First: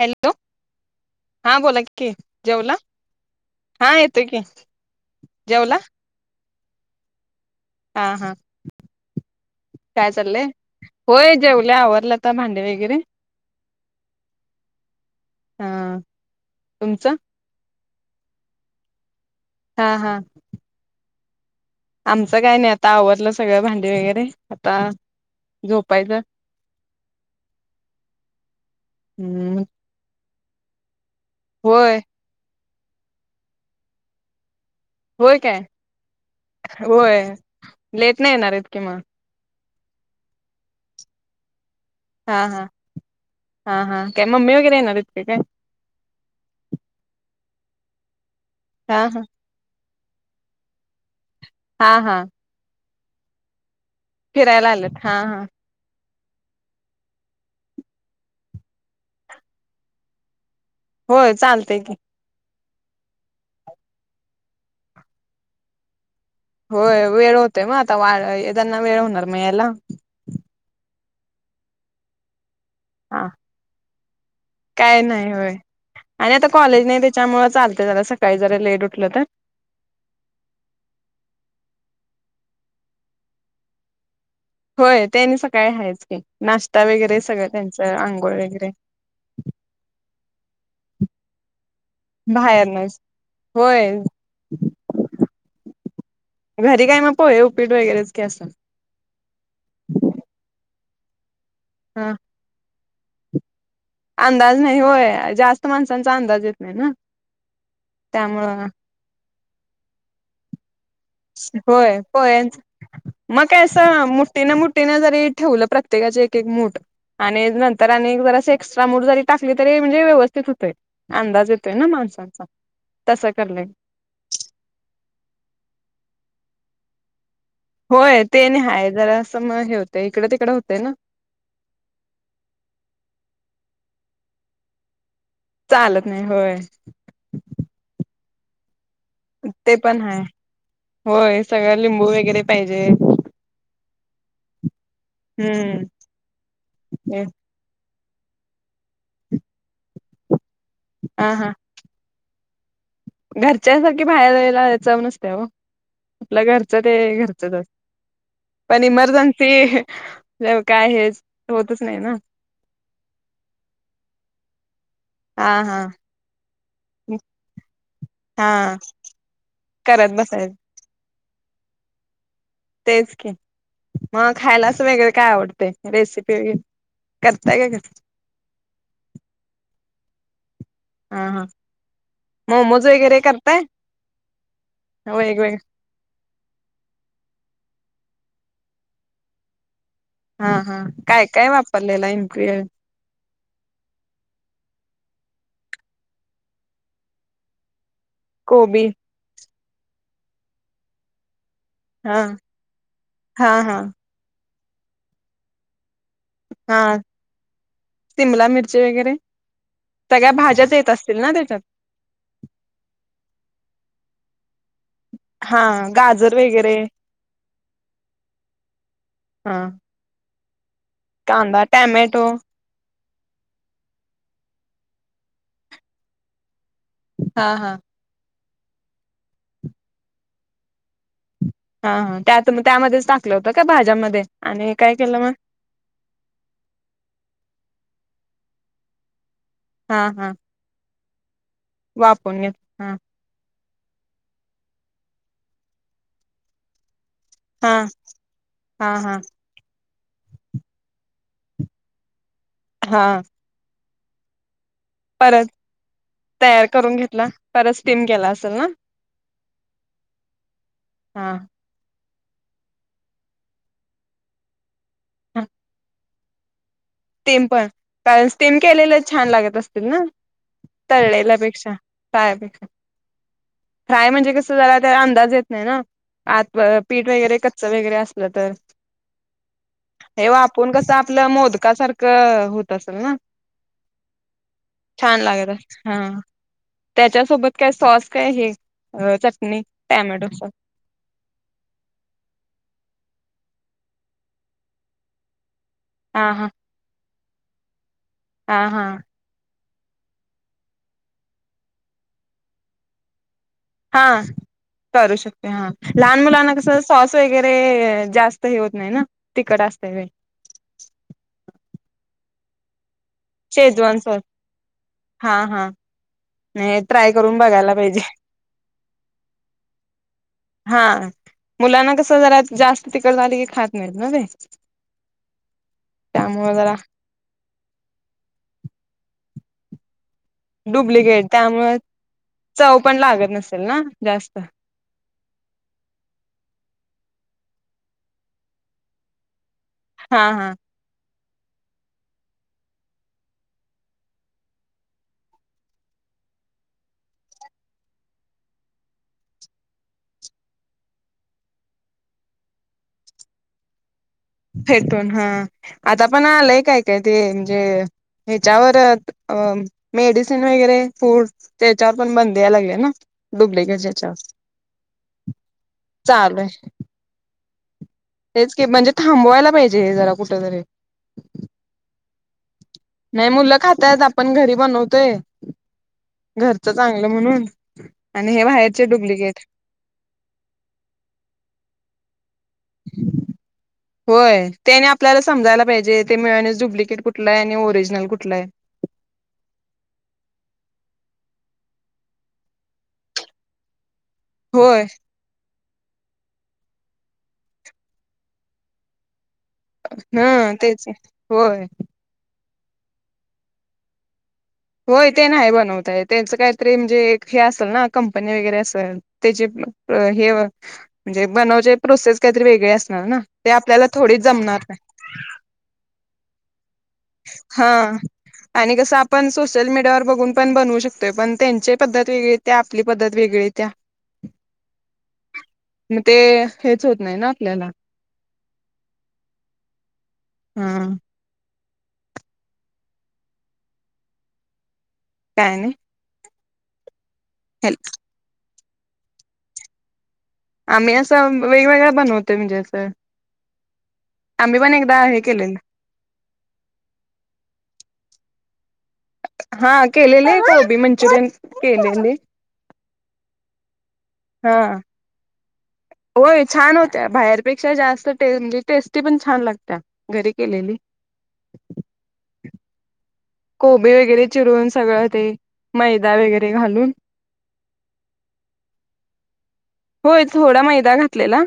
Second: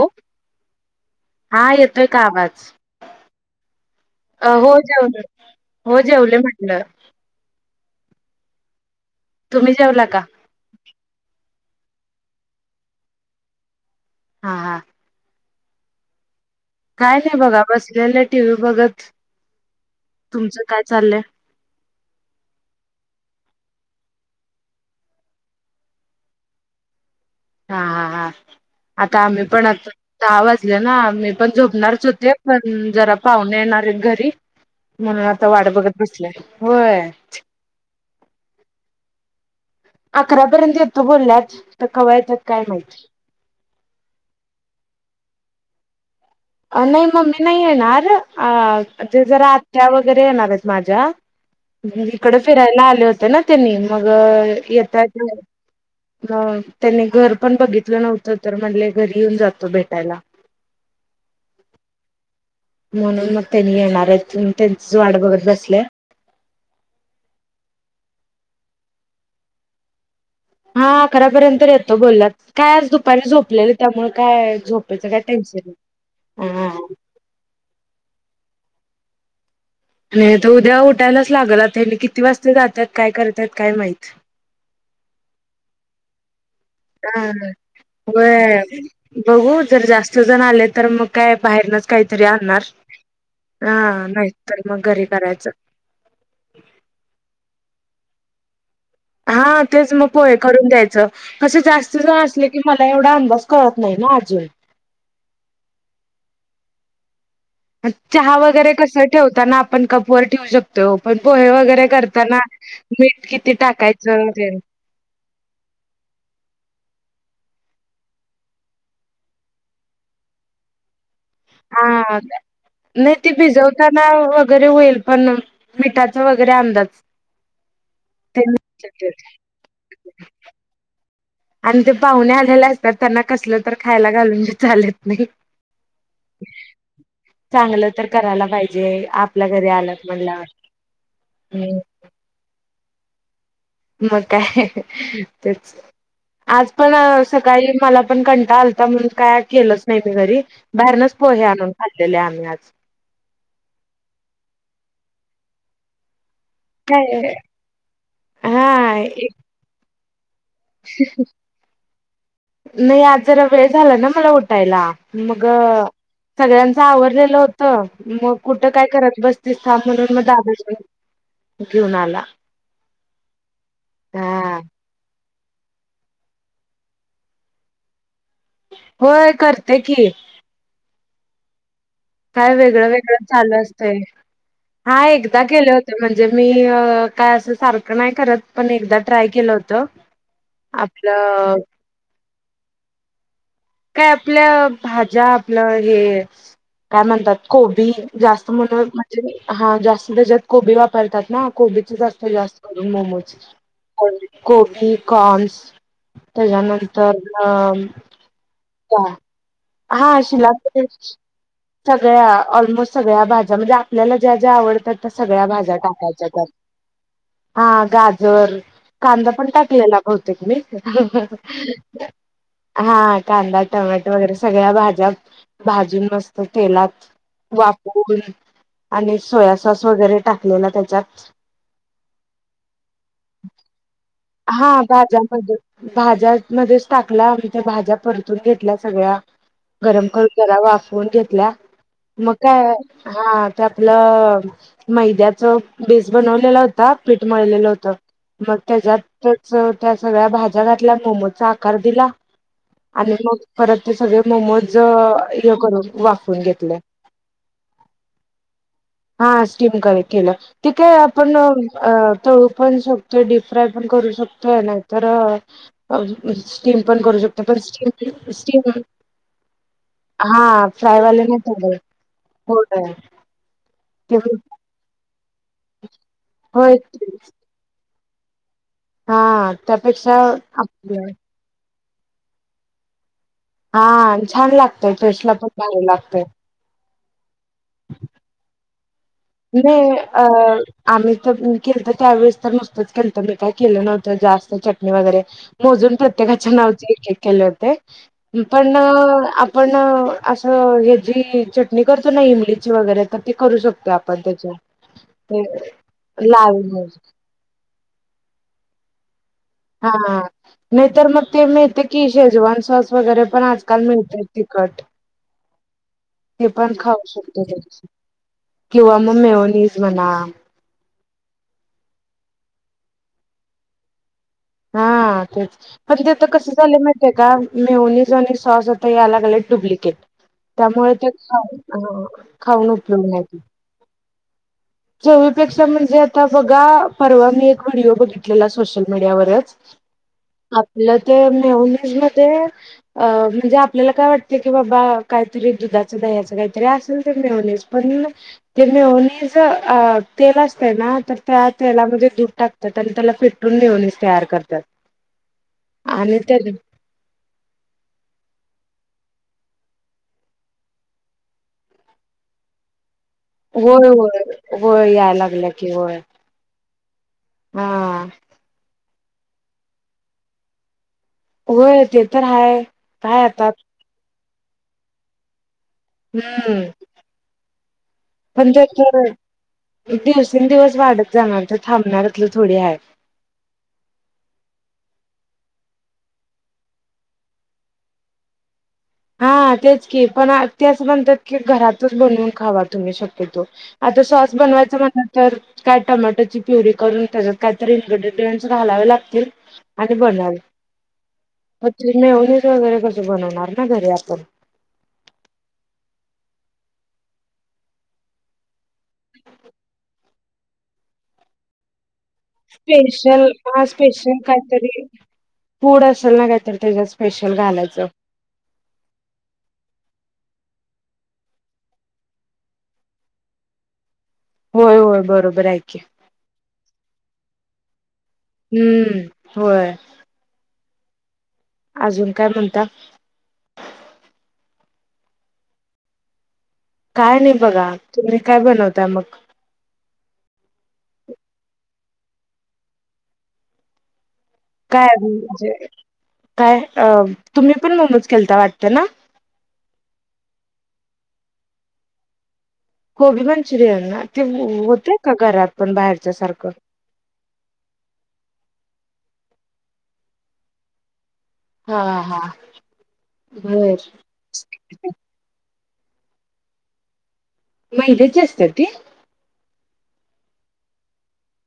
Hello हा बोला येतोय कि. का आवाज जेवला? हा येतोय की अ हो जेवलो. जेवला हो जेवले म्हटलं. हा हा. तुम्ही जेवला काय का? चाललंय होय जेवल्या आवरल आता भांडे वगैरे. हा हा. हा. तुमचं काय नाही बघा बसलेले टीव्ही बघत. हा हा तुमचं काय चाललंय? आमचं काय नाही आता आवरल सगळं भांडी वगैरे, आता झोपायच. हा हा हा आता आम्ही हम्म पण आता दहा वाजल ना पण होय झोपणारच होते पण, जरा पाहुूने येणार आहेत घरी म्हणून होय आता काय वाट बघत बसलय. होय लेट नाही येणार आहेत कि मग अकरापर्यंत येतो बोलल्यात. तर कवा हा येतात हा काय माहिती हा हा. काय मम्मी वगैरे येणार आहेत का काय? नाही मम्मी नाही येणार. हा अ हा ते जरा आत्या वगैरे येणार आहेत माझ्या. हा हा इकड फिरायला आले होते ना त्यांनी मग फिरायला आलेत येता हा हा [unintelligible] अ त्यांनी घर पण बघितलं नव्हतं तर म्हणले, घरी येऊन जातो भेटायला. होय चालतय की. म्हणून मग त्यांनी येणार आहे त्यांच वाट बघत बसलंय होय वेळ होतय मग आता वा येदना वेळ होणार म यायला. ह अकरापर्यंत येतो बोललात कायज हा दुपारी झोपलेली त्यामुळे. काय काय झोपेचं नाही होय टेन्शन नाही. आणि आता हा कॉलेज नाही त्याच्यामूळ चालत जरा सकाळी जरा लेट उठलं तर आणि तो उद्या उठायलाच लागलता किती वाजता जातात काय करतायत काय माहित होय त्यानी सकाळी हायच केली. अ व वगैरे बघू जर जास्त जण आले तर मग काय बाहेरनच काहीतरी आणणार बाहेरनच हा होय नाही तर मग घरी करायचं. घरी काय मग पोय उपीट वगैरेच क असल क जास्त ज हा अस की मला एवढा अंद अंदाज नाही होय जास्त माणसांचा अंदाज येत नाही ना. चहा त्यामुळं वगैरे कस ठेवताना आपण कपवर ठेवू शकतो. तो पण पोहे वगैरे होय करताना पोह्यांच मीठ मग किती काय असं टाकायचं मुठीनं ते. मुठीनं जरी ठेवलं प्रत्येकाचे एक एक मूठ आणिर तर आणि जर असे एक्स्ट्रा मूड जरी टाकली तरी म्हणजे व्यवस्थित होते. हा नाही तसं ते करलंय भिजवताना वगैरे होईल पण मिठा वगैरे आंदाज होय ते नाही आहेाय जरा असं मग हे होतंय इकडे तिकडं होतंय ना. आणि ते पाहुणे आलेले असतात त्यांना कसलं तर खायला घालून चाले. चालत नाही होय. चांगलं तर करायला पाहिजे आपल्या घरी ते पण आलंत हाय म्हटल्यावर होय सगळं लिंबू वगैरे पाहिजे मग काय तेच हम्म आज पण सकाळी मला पण कंटाळा आलता म्हणून काय केलोच नाही मी घरी बाहेरनच पोहे आणून खाल्लेले आम्ही आज. घरच्या सारखी बाहेर हेला चव नसत्या ओ आपलं घरचं ते काय? घरचच असत पण हा इमर्जन्सी काय हेच होतच नाही ना नाही आज जरा वेळ झाला ना मला उठायला मग हा हा सगळ्यांच आवरडलेलं होत मग कुठं हा काय करत बसतीस थांब करत म्हणून म बसायच दादा घेऊन आला. तेच की मग हा खायला असं वेगळ काय आवड तय रेसिपी वगैरे करताय काय घरी? होय करते की हा, हा काय मोमोज वेगळं वगैरे वेगळं चालू करताय असतय हा एकदा वेगवेगळे गेले होते म्हणजे मी काय असं सारख नाही करत पण एकदा ट्राय केलं होत हा हा काय काय वापरलेलं एमफ्लुएंट? काय आपल्या भाज्या आपलं हे काय म्हणतात कोबी जास्त मुल कोबी म्हणजे मी हा जास्त तेजात कोबी वापरतात ना कोबीचे हा जास्त जास्त करून मोमोज हा हा कोबी, कॉन्स तेज्या हा नंतर न सिमला मिरची वगैरे हा हा सगळ्या भाज्याच येत [unintelligible] असतील ना त्याच्यात सगळ्या ऑलमोस्ट सगळ्या भा ज्या म्हणजे आपल्याला ज्या ज्या आवडतात त्या सगळ्या हा भाज्या टाकायच्या गाजर त्यात वगैरे हा गाजर, कांदा पण हा टाकलेला भव तेक मी कांदा टॅमॅटो हा कांदा, टोमॅटो वगैरे सगळ्या भाज्या भाजून मस्त तेलात हा हा वाफवून आणि सोया सॉस वगैरे टाकलेला त्याच्यात हा हा त्यात तुम्ही त्यामध्येच टाकलं होतं का भाज्यांमध्ये? हा भाज्यामध्ये भाज्या मध्येच टाकला [unintelligible] त्या भाज्या परतून घेतल्या सगळ्या हा गरम करून हा जरा वाफवून घेतल्या. म वाफवून घेत काय हा त्यातलं मैद्याच भीज बनवलेला होता. पीठ मळलेलं हा होतं मग हा हा त्याच्यातच त्या सगळ्या भाज्या घातल्या. मोमोजचा आकार दिला आणि हा मग परत ते सगळे मोमो ज परत हे करून वाफवुन तयार घेतले. करून घेतला परत स्टीम केला असेल ना हा स्टीम [unintelligible] केलं तिथे आपण हा अ तळू पण शकतोय. डीप फ्राय पण करू शकतोय. नाहीतर अ स्टीम पण करू शकतो, स्टीम पण कारण स्टीम स्टीम केलेले छान लागत असतील ना हा फ्रायवाले नाही तळलेल्यापेक्षा [unintelligible] हो फ्रायपेक्षा ताई. फ्राय म्हणजे कसं जरा त्या अंदाज ये त नाही ना. आत होय पीठ वगैरे कच्च वगैरे असलं तर. हा त्यापेक्षा हे वाफवून कसं आपलं मोदका सारखं होत असल ना? हा. छान लागतय. छान टेस्टला पण लागत भारी असेल. हा लागतय. त्याच्यासोबत काय सॉस काय हे? अ चटणी नाही अ टॅमॅटो सॉस आम्ही तर केलत त्यावेेळेस तर नुसतंच केल त मी काय केलं नव्हतं. जास्त चटणी वगैरे मोजून हा हा प्रत्येकाच्या नावचे एक एक केले होते. हा पण आ हा आपण असं हेजी चटणी करतो ना. इमलीची वगैरे तर ती करू शकतो. तोय आपण हा तेच्या [unintelligible] करू शकतोय हा लहान मुलांना कसं सॉस वगैरे जास्त हे होत नाही ना. तिखट हा असतय व्हय नाहीतर मग ते मिळते की शेजवान साॅस. वगैरे पण आजकाल शेजवान मिळतय सॉस तिकट. हा हा ते पण नाही खाऊ ट्राय करून शकते. बघायला पाहिजे किंवा मग मेवनीज म्हणा- हा मुलांना कस जरा. जास्त तिकट झाली की खात नाहीत ना ते. हा तेच. पण ते तर कस त्यामुळे जरा झाले माहितीे का. मेवनीज आणि साॅस - हे अलग-अलग डुप्लिकेट. त्यामुळे ते डुप्लिकेट त्यामुळे खाऊ खाऊन चव पण उपयोग लागत नाहीत. नसेल ना जास्त - चवीपेक्षा म्हणजे आता बघा. परवा मी एक व्हिडिओ बघितलेला सोशल मीडियावरच - हा हा. ते मेवनीज म्हणजे. आपल्याला काय वाटतय की बाबा काहीतरी दुधाच बिदाच- ह्याच काहीं तरी असेल ते मेवणीज. पण ते मेवनीज - तेल असतय ना. तर त्या तेलामध्ये दूध टाकतात. आणि त्याला फिटून मिळवुन घेतात. फेटून हा. आता आणि पण त्या आलंय काय-काय ते म्हणजे ह्याच्यावर - अ मेडिसिन वगैरे फूड ते च्यावर पण बंदी याय लागल्या ना. डुप्लिकेट ह्याच्यावर होय-होय-होय याय लागलं की होय चालू आहे हा. तेच म्हणजे थांबवायला पाहिजे हे जरा कुठं तरी - होय ते तर हाय. काय नाही आता मुलं खातात. आपण घरी बनवतोय. हम्म घरचं चांगलं म्हणून आणि हे पण ते बाहेरचे तर डुप्लिकेट - दिवसेंदिवस वाढत जाणार, तर थांबणाऱ्यातल थोडी हाय. होय ते आणि आपल्याला समजायला पाहिजे. ते मेयॉनिज डुप्लिकेट कुठलय आणि ओरिजनल कुठलय? हा तेच की, पण आरती आसं म्हणतात की, घरातच बनवून खावा तुम्ही शक्यतो. आता सॉस बनवायचं होय म्हणलं तर काय टोमॅटोची प्युरी करून, त्याच्यात कायतरी इनग्रीडीडंअन्ट्स घालावे लागतील. आधी बोललाव हे, ह तेच होय पणं ते मेयॉनिजं. ते वगैरे कस बनवणार ना घरी आपण? होय ते नाही बनवता येत. त्यांच काहीतरी म्हणजे हे असेल ना, कंपनी वगैरे अस - तर त्याचे हे म्हणजे बनवचे प्रोसेस काहीतरी वेगळी असणार ना, स्पेशल ते हा आपल्याला स्पेशल थोडीच जमणार नाही. काहीतरी फूड असल ना, काही तरी तेज्याज हा आणि कस आपण सोशलमिडियावर बघून पण बनवू शकतोय. पण त्यांची पद्धत वेगळी येतीया, आपली पद्धत वेगळी येतीया. होय होय बरोबर आहे की मग ते, हेच होत नाही ना आपल्याला हुं. होय. हा. अजून काय म्हणता? काय नाही. काय नाही बघा तुम्ही काय बनवताय मग? आम्ही असं वेगवेगळ बनवतोय म्हणजे असं. आम्ही पण काय एकदा हे म्हणजे केलेलं काय अ तुम्ही पण मोमोज केलता वाटत ना?. हा केलेले. कोबी मंचुरियन केलेले. कोबी मंचुरियन ना, ते हा होतय का घरात? पण बाहेरच्या होय सारखं छान होतिया, बाहेरपेक्षा जास्त टेस् म्हणजे टेस्ट ती पण, छान लागत्या घरी केलेली हा हा. बर कोबी वगैरे चिरून सगळं, ते मैदा वगैरे घालून मैद्याची असत्या ती होय थोडा मैदा घातलेला,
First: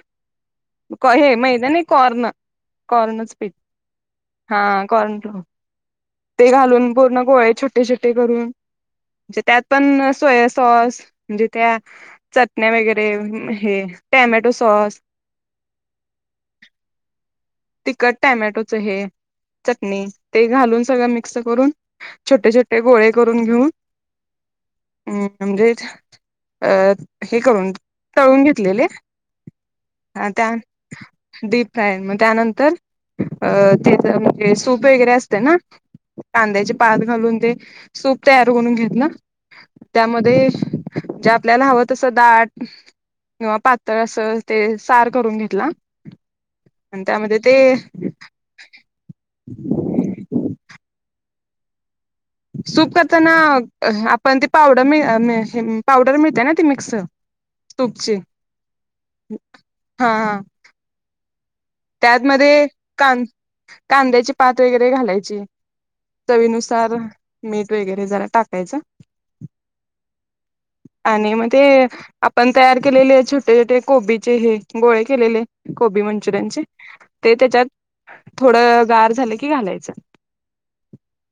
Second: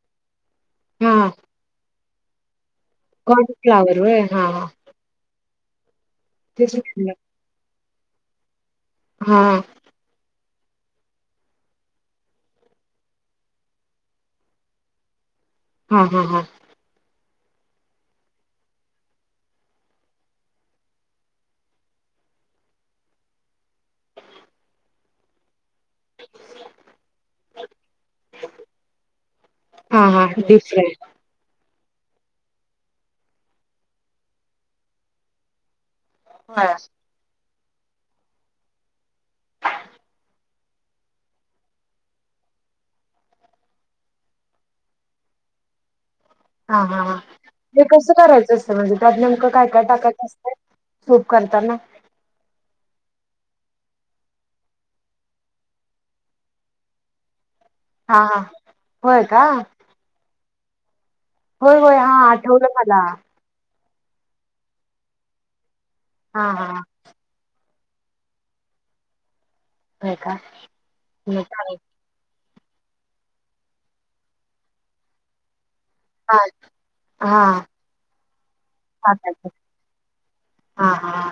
हा हे मैदा नाही कॉर्न कॉर्नच पीठ, हा कॉर्नफ्लोअर ते तेच घालून म्हटलं पूर्ण गोळे छोटे छोटे करून म्हणजे हा त्यात पण सोया सॉस म्हणजे त्या चटण्या वगैरे हे, टॅमॅटो सॉस [inaudible] हा हा हा. तिकट टॅमॅटोचं हे चटणी ते घालून, सगळं मिक्स करून, छोटे छोटे गोळे करून घेऊन हम् म्हणजे अ हे करून तळून घेतलेले. हा का दिप काय म त्यानंतर अ ते म्हणजे सूप वगैरे असतय ना. कांद्याची होय पात घालून, ते सूप तयार करून घेत ना. त्यामध्ये जे आपल्याला हवं तसं दाट किंवा पातळ असं ते, सार करून घेतला. हा आणि हा त्यामध्ये ते कसं करायचं असत म्हणजे त्यात नेमकं काय काय टाकायचं असतंय? सूप करताना सूप करताना हा आपण ती पावडर मि हे मिळ मिळतीया पावडर मिळतिया ना ती मिक्स सुपची हा हा होय का हा हा. होय होय हा त्यातमध्ये आठवलं मला कान - - कांद्याची पात वगैरे घालायची. हा हा चवीनुसार मीठ. वगैरे जरा टाकायचं होय का आणि मग म ते चांग आ - - पण तयार केलेले छोटे छोटे कोबीचे हे गोळे केलेले कोबी हा मंचुरियन चे ते हा त्याच्यात थोडं गार झालं की टाकायचं. घालायचं. हा हा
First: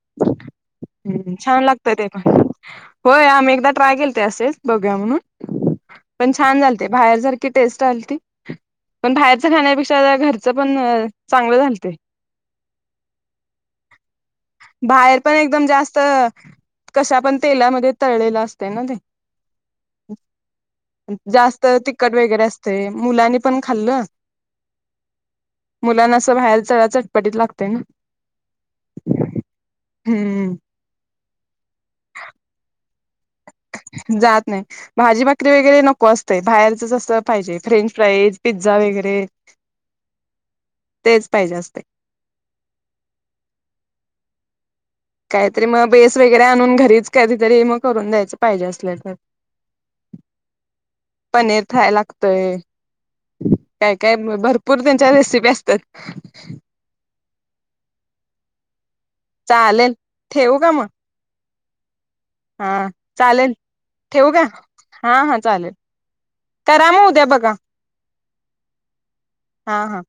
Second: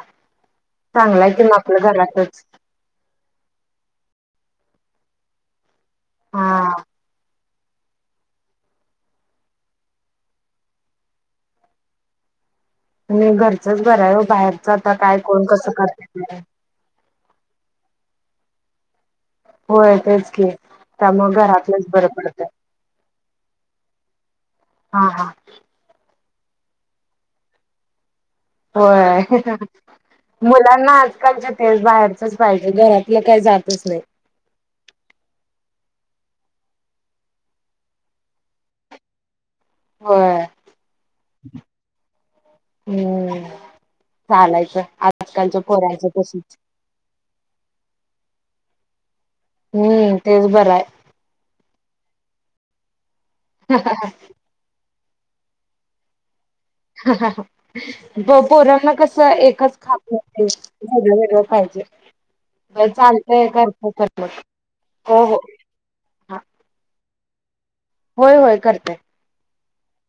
चांगलाय हम्म की मग छान आपलं लागतयं ते पण. घरातच होय. आम्ही एकदा ट्राय केलते असेच बघूया म्हणून पण छान हा झालते. बाहेर जर टेस्ट आलती. पण बाहेरच खाण्यापेक्षा घरच पण चांगलं झालते. आणि घरचंच बराय यो बाहेरच आता काय बाहेर पण कोण एकदम कसं जास्त करत ते काय कशा पण तेलामध्ये तळलेला असतयना ते. होय तेच की त्यामुळे जास्त घरातलंच बरं तिकट वगैरे पडतं असतय. मुलानी पण खाल्ल हां हां. बाहेर चढ चटपटत लागते ना होय हम्म मुलांना आजकालचे तेस बाहेरचच पाहिजे घरात जात नाही भाजी भाकरी वगैरे नको आहे बाहेरच असं पाहिजे फ्रेंच फ्राईज पिझ्झा वगैरे हो तेच पाहिजे असते हम्म चालायच काहीतरी मग बेस वगैरे आणून घरीच कधीतरी मग करून द्यायचं पाहिजे असल्या तर हम्म तेच बरं आहे पनीर खायला लागतय काय काय भरपूर त्यांच्या रेसिपी असतात प पोरांना कस एकच चालेल खा ठेवू का मग पाहिजे हा चालतय चालेल करत तर मग हो हो हा कराम उद्या बघ होय होय करतेय हा हा